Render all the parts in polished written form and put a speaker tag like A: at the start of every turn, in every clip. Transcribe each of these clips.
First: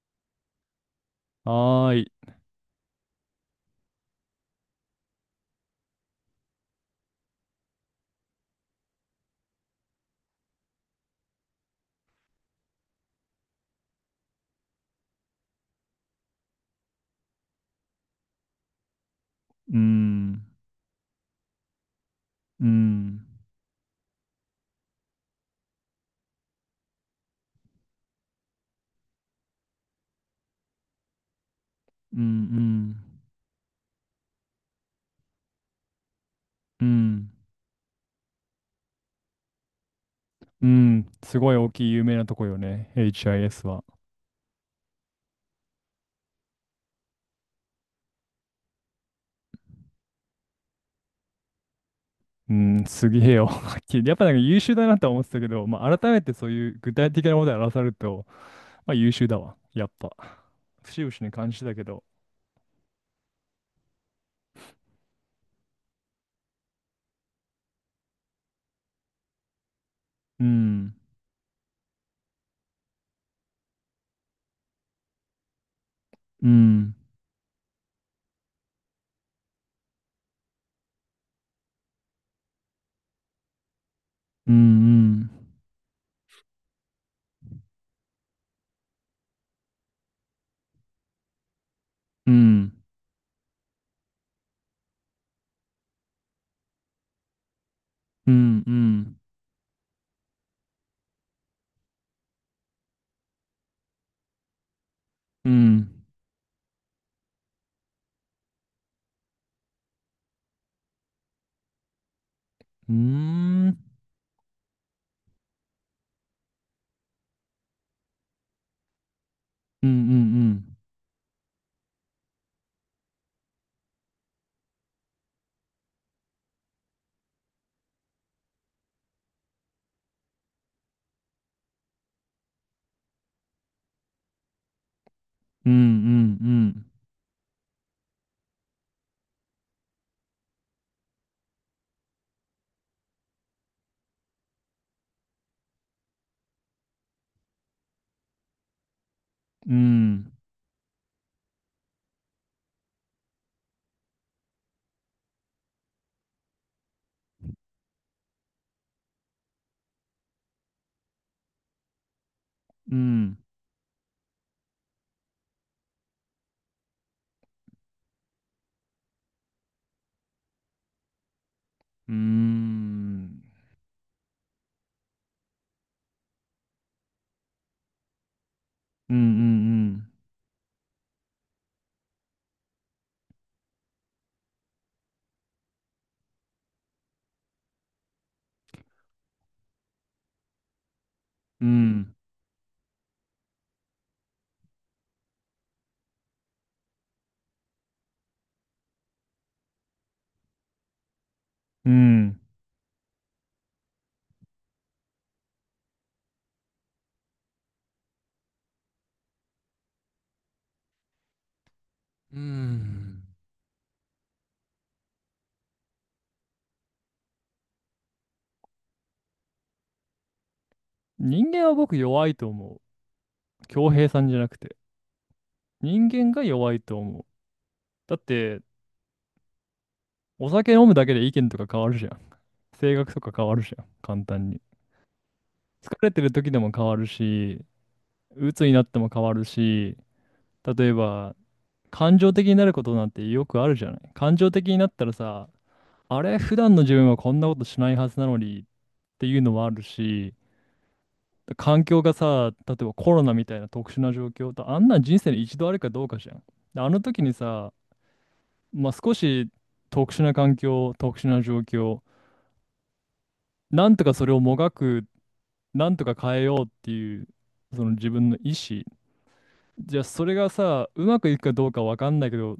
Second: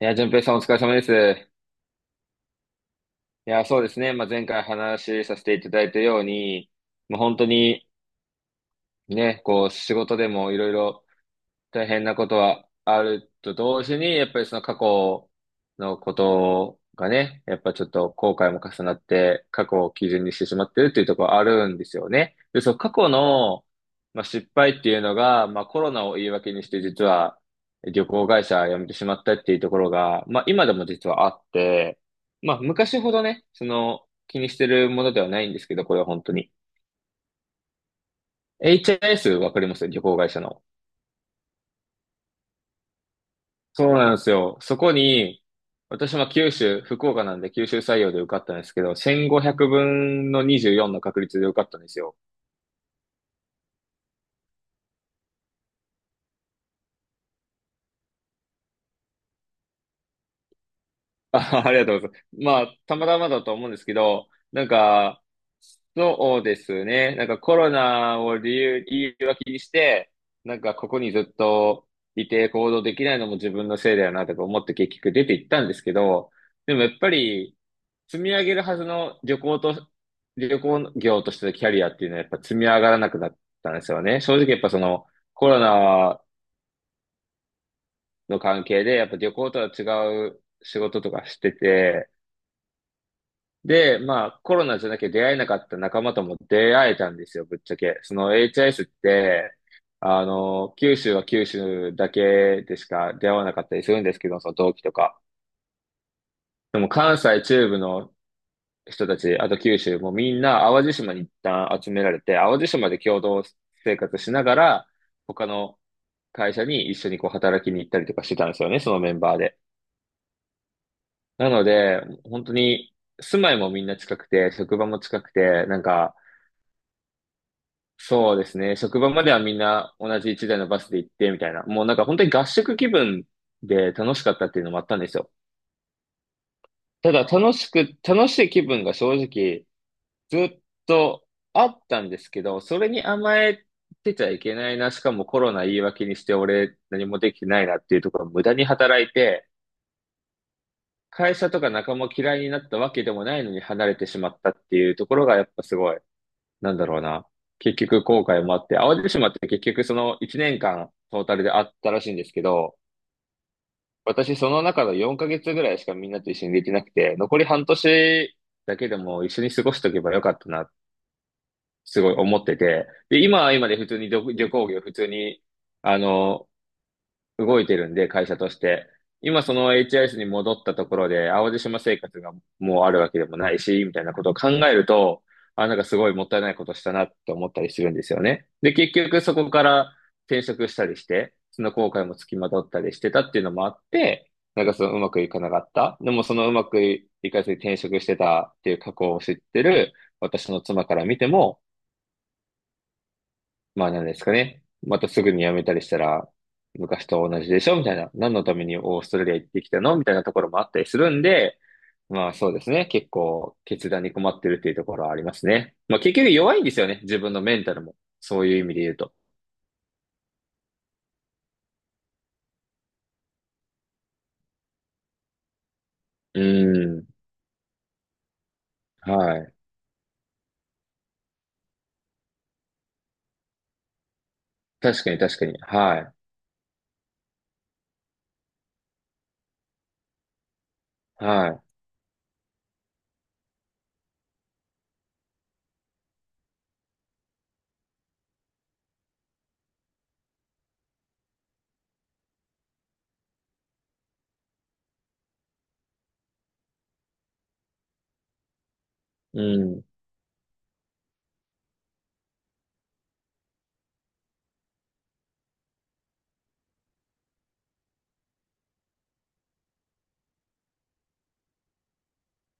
A: いや、淳平さんお疲れ様です。
B: はい、
A: いや、そうですね。まあ、前回話しさせていただいたように、まあ本当にね、こう仕事でもいろいろ大変なことはあると同時に、やっぱりその過去のことがね、やっぱちょっと後悔も重なって、過
B: う
A: 去を基準にし
B: ん、
A: てしまってるっていうところあるんですよね。で、
B: うん、う
A: その過去
B: ん、
A: の、まあ、失敗っていうのが、まあ、コロナを言い訳にして実は旅行会社辞めてしまったっていうところが、まあ、今でも実はあって、
B: う
A: まあ、
B: ん、
A: 昔ほどね、その気にしてるものではないんですけど、これは本当に。
B: うん、
A: HIS わかります旅行会社の。
B: うん、すごい大きい有名なとこよね、HIS は。
A: そうなんですよ。そこに、私は九州、福岡なんで九州採用で受かったんですけど、1500分の24の確率で受かったんですよ。
B: うん、すげえよ。やっぱり優秀だなって思ったけど、まあ改めてそういう具体的なことで表すると、まあ優秀だわ。やっぱ不思議不思議な感
A: あ、
B: じ
A: あ
B: だ
A: り
B: け
A: がとう
B: ど。
A: ございます。まあ、たまたまだと思うんですけど、なんか、そうですね。なんかコロナを理由はにして、
B: う
A: なんかこ
B: ん、
A: こにずっといて行動できないのも自分のせいだよなとか思って結局出て行ったんですけど、
B: う
A: でもやっ
B: ん、
A: ぱり、積み上げるはずの旅行と、旅行業としてのキャリアっていうのはやっぱ積み上がらなくなったんですよね。正直
B: うん、
A: やっぱそ
B: う
A: の
B: ん、
A: コロナの関係でやっぱ旅行とは違う仕事とかしてて、
B: うん、
A: で、まあコロナじゃなきゃ出会えなかった仲間とも出会えたんですよ、ぶっちゃけ。そ
B: う
A: の
B: ん、う
A: HIS っ
B: ん、
A: て、あの、九州は九州だけでしか出会わなかったりするんですけど、その同期とか。
B: うん、うん、
A: でも関西中部の人たち、あと九州もみんな淡路島に一旦集められて、淡路島
B: う
A: で共同
B: ん、
A: 生活しながら、他の会社に一緒にこう働きに行ったりとかしてたんですよね、そのメンバーで。
B: うん、うん、
A: なので、本当に住まいもみんな近くて、職場も近くて、なんか、そうですね、職場まではみんな同じ一台のバスで行ってみたいな、もうなんか本当に合宿気分で楽しかったっていうのもあったんですよ。
B: うん、うん、うん、
A: ただ楽しい気分が正直、ずっとあったんですけど、それに甘えてちゃいけないな、しかもコロナ言い訳にして俺何もできてないなっていうところを無駄に働い
B: うん、うん、うん、うん、
A: て、
B: うん、
A: 会社とか仲間嫌いになったわけでもないのに離れてしまったっていうところがやっぱすごい、なんだろうな。結局後悔もあって、淡路島って結局その1年間トータルであったらしいんですけど、
B: うん。
A: 私その中の4ヶ月ぐらいしかみんなと一緒にできなくて、残り半年だけでも一緒に過ごしとけばよかったなすご
B: うー
A: い思ってて、で、
B: ん。
A: 今は今で普通に旅行業普通に、あの、動いてるんで、会社として。
B: うんう
A: 今その
B: ん
A: HIS に戻ったところで、淡路島生活がもうあるわけでもないし、みたいなことを考えると、あ、なんかすごいもったいないことしたなって思ったりするんですよね。で、結局そこから転職したりして、そ
B: う
A: の後悔
B: ん。
A: も付きまとったりしてたっていうのもあって、なんかそのうまくいかなかった。でもそのうまくいかずに転職してたっていう過去を知ってる私の妻から見ても、
B: うん。
A: まあなんですかね。またすぐに辞めたりしたら、昔と同じでしょみたいな。何のためにオーストラリア行ってきたのみたいなところもあったりするんで、まあ
B: う
A: そうですね。結
B: ん。
A: 構決断に困ってるっていうところはありますね。まあ結局弱いんですよね。自分のメンタルも。そういう意味で言うと。
B: 人間は僕弱いと思う。恭平さんじゃなくて。人間
A: う
B: が弱いと
A: ん。
B: 思う。だって、
A: はい。
B: お酒飲むだけで意見とか変わるじゃん。性格とか変わるじゃん。簡単に。
A: 確かに確かに。
B: 疲
A: は
B: れ
A: い。
B: てる時でも変わるし、鬱になっても変わるし、例えば、
A: は
B: 感情的になることなんてよくあるじゃない。感情的になったらさ、あれ、普段の自分はこんなことしないはずなのにっていうのもあるし、環境がさ、例えばコロナみたいな特殊な状況と、あんなん人生に一度あるかどうかじゃん。であの時にさ、まあ、少
A: い。う
B: し
A: ん。
B: 特殊な環境、特殊な状況、なんとかそれをもがく、なんとか変えようっていう、その自分の意思。じゃあそれがさ、うまくいくかどうかわかんないけど、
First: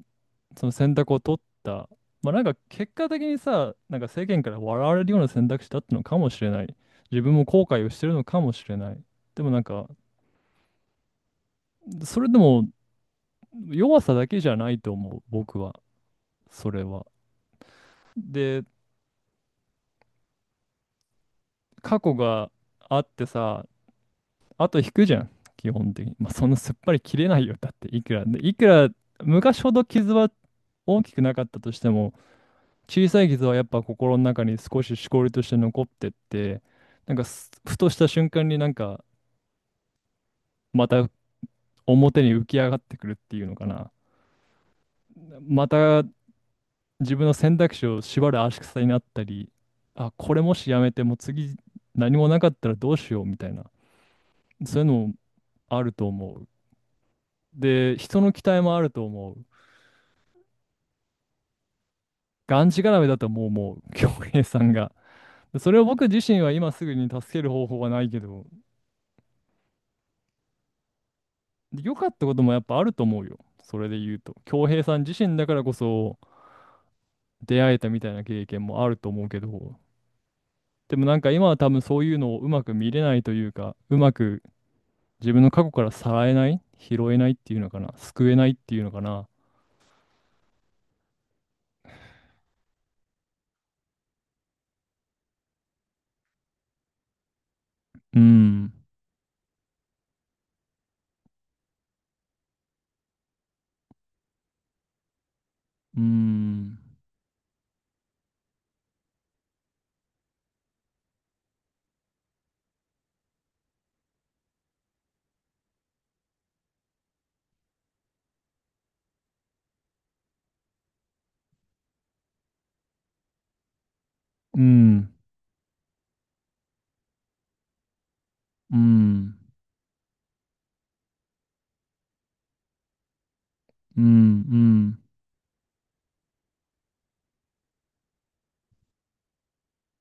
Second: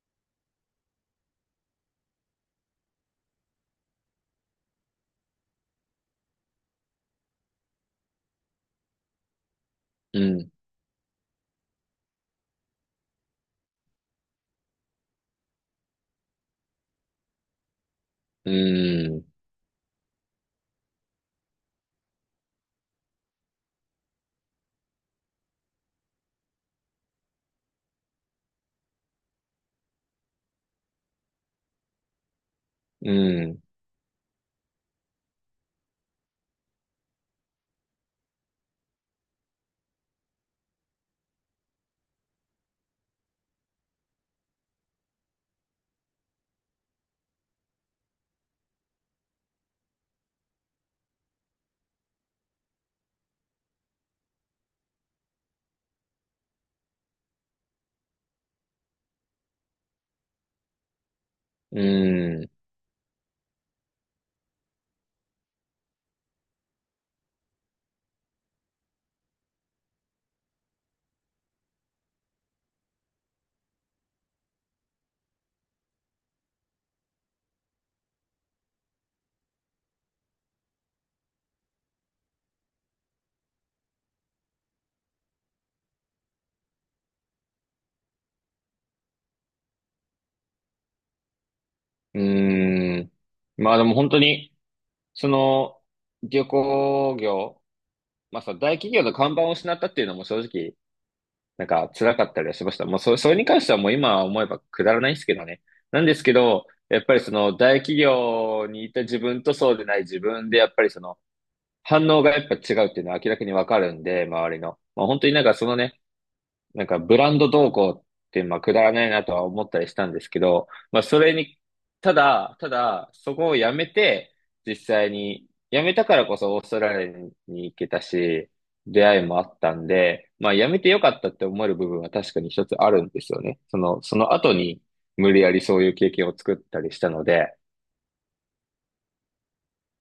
B: その選択を取った。まあなんか結果的にさ、なんか世間から笑われるような選択肢だったのかもしれない。自分も後悔をしてるのかもしれない。でもなんか、
A: うん。
B: それでも、弱さだけじゃないと思う、僕は、それは。
A: う
B: で、
A: ん。
B: 過去があってさ、あと引くじゃん、基本的に。まあ、そんなすっぱり切れないよ、だって、いくら。で、いくら、昔ほど傷は大きくなかったとしても、小
A: う
B: さい傷はや
A: ん。
B: っぱ心の中に少ししこりとして残ってって、なんかふとした瞬間になんか、また表に浮き上がってくるっていうのかな。また自分の選択肢を縛る足草になったり、あ、これもしやめてもう次何もなかったらどうしようみたいな、そういうのもあると思う。で、人の期待もあると思う。
A: うん。
B: がんじがらめだともう、恭平さんが。でそれを僕自身は今すぐに助ける方法はないけど、良かったこともやっぱあると思うよ。それで言うと。恭平さん自身だからこそ出会えたみたいな経験もあると思うけど、でもなんか今は多分そういうのをうまく見れないというか、うまく自分の過去からさらえない、拾えないっていうのかな、救えないっていうのかな。
A: うん。まあでも本当に、その、旅行業
B: う
A: まあさ、
B: ん、
A: 大企業の看板を失ったっていうのも正直、なんか辛かったりはしました。もうそ、それに関してはもう今思えばくだらないんですけどね。
B: う
A: なんですけど、
B: ん、
A: やっぱりその大企業にいた自分とそうでない自分で、やっぱりその反応がやっぱ違うっていうのは明らかにわかるんで、周りの。まあ本当になんかそのね、なんかブランド動向って、まあ、くだらないなとは思ったりしたんですけど、まあ、それに、ただそこをやめて、
B: う
A: 実際
B: ん、
A: に、やめたからこそオーストラリアに行けたし、
B: う
A: 出会い
B: ん、
A: もあったんで、まあ、やめてよかったって思える部分は確かに一つあるんですよね。そ
B: う
A: の、その後に、
B: ん、
A: 無理やりそういう経験を作ったりしたので、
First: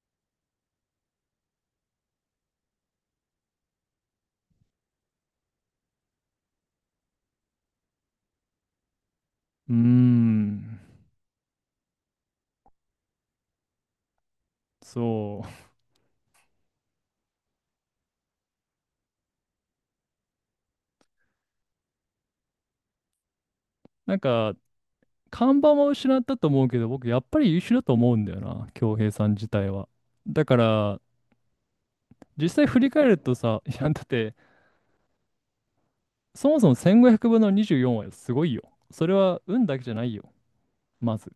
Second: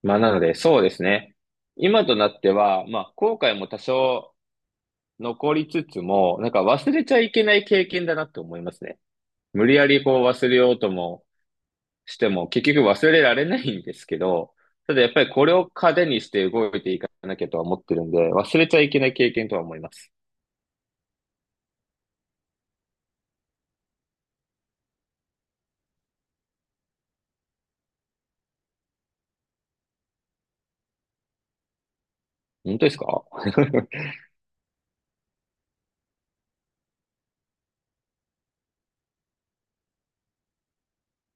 A: まあ、なので、そうですね。今となっては、まあ、後悔も多少残りつつも、なんか忘れちゃいけない経験だなって思いますね。無
B: う
A: 理やりこう忘れよう
B: ん、
A: ともしても、結局忘れられないんですけど、ただやっぱり
B: そ
A: これ
B: う。
A: を糧にして動いていかなきゃとは思ってるんで、忘れちゃいけない経験とは思います。
B: なんか、看板は失ったと思うけど、僕やっぱり優秀だと思うんだよな、恭平さん自体は。だから、実際
A: 本
B: 振
A: 当で
B: り
A: す
B: 返る
A: か？
B: とさ、いや、だっ て、そもそも1500分の24はすごいよ。それは運だけじゃないよ、まず。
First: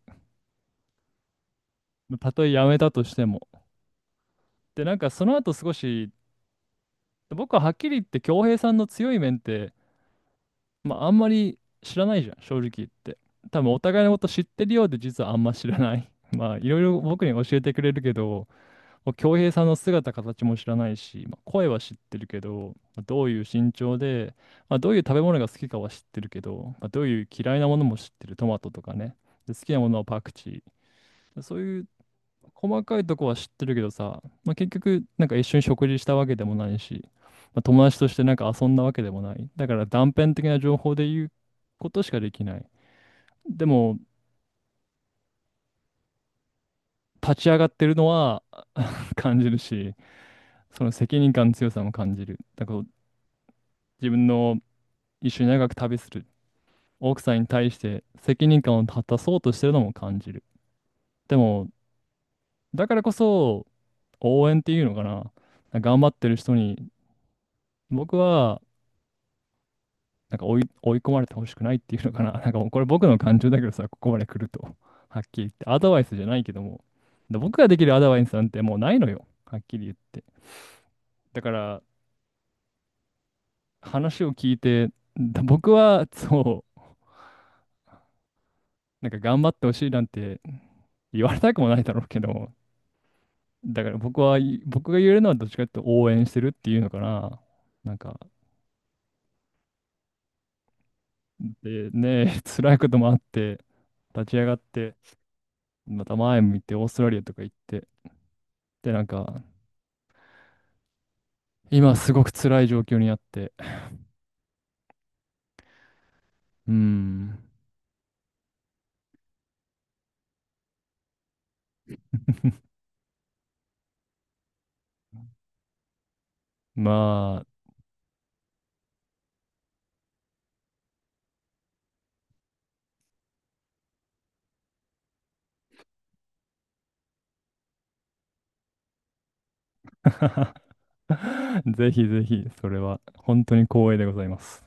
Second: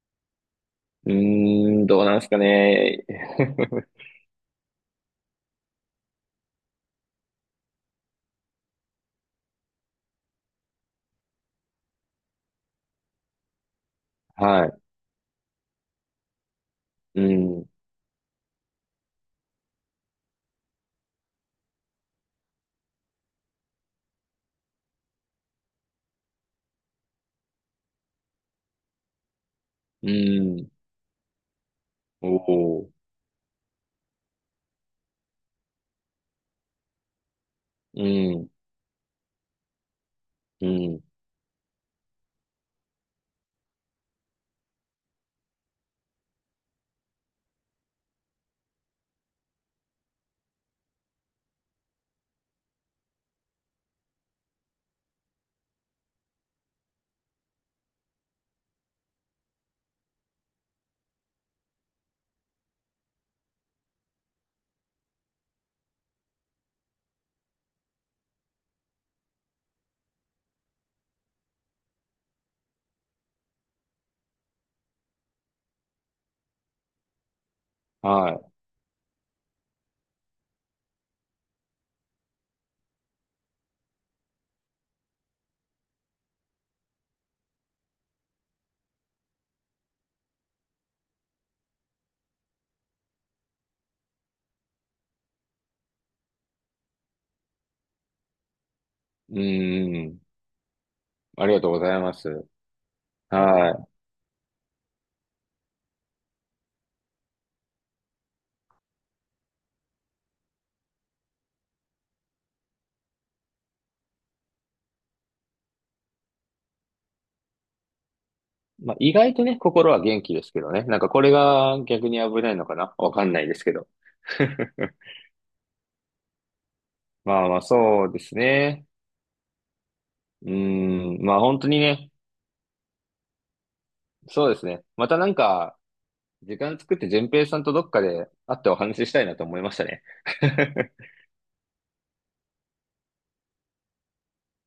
A: うーん、どうなんです
B: た
A: か
B: とえやめたと
A: ね。
B: しても。で、なんかその後少し僕ははっきり言って恭平さんの強い面って、まあ、あんまり知らないじゃん正直言って、多分お互いのこと 知ってる
A: は
B: ようで実はあんま知らない まあいろいろ
A: い。う
B: 僕に教え
A: ん、
B: てくれるけど、もう恭平さんの姿形も知らないし、まあ、声は知ってるけど、まあどういう身長で、まあ、どういう食べ物が好きかは知ってるけど、まあ、どういう嫌いなものも知ってる、トマトとかね、で好きなものは
A: う
B: パクチ
A: ん、
B: ー、そういう
A: お
B: 細
A: お、
B: かいとこは知ってるけどさ、まあ、結局、なんか一緒に食事したわけでもないし、まあ、友達
A: う
B: としてなんか
A: ん、
B: 遊んだわけでもない。だから断片的な
A: う
B: 情報
A: ん、
B: で言うことしかできない。でも、立ち上がってるのは 感じるし、その責任感の強さも感じる。だから自分の、一緒に長く旅する奥さんに対して責任感を果たそうとしてるのも感じる。でも、だからこそ応援っていうのかな。頑張ってる人に僕はなんか追い込まれてほしくないっていうのかな。なんかもうこれ僕の感情だけどさ、ここまで来ると。はっきり言って。アドバイスじゃないけども。で僕ができるアドバイス
A: は
B: なんてもうないのよ。はっきり言って。だから、話を聞いて、だ僕は、そう、なんか頑張ってほしいなんて言われたくもないだろうけど、だから僕は、僕が言えるのはどっちかというと応援してるっていうのかな。なんか、
A: い、うん、ありがとうご
B: で、
A: ざいま
B: ね、
A: す。
B: 辛いこともあって、
A: はい。
B: 立ち上がって、また前向いてオーストラリアとか行って、で、なんか、今すごく辛い状況にあって。うん。
A: まあ、意外とね、心は元気ですけどね。なんかこれが逆に危ないのかなわかんないですけど。ま
B: ま
A: あまあ、そうですね。うーん、まあ本当にね、そうですね。またなんか、時間作って順平さんとどっかで会ってお話ししたいなと思いましたね。
B: あ ぜひぜひ、それは本当に光栄でございます。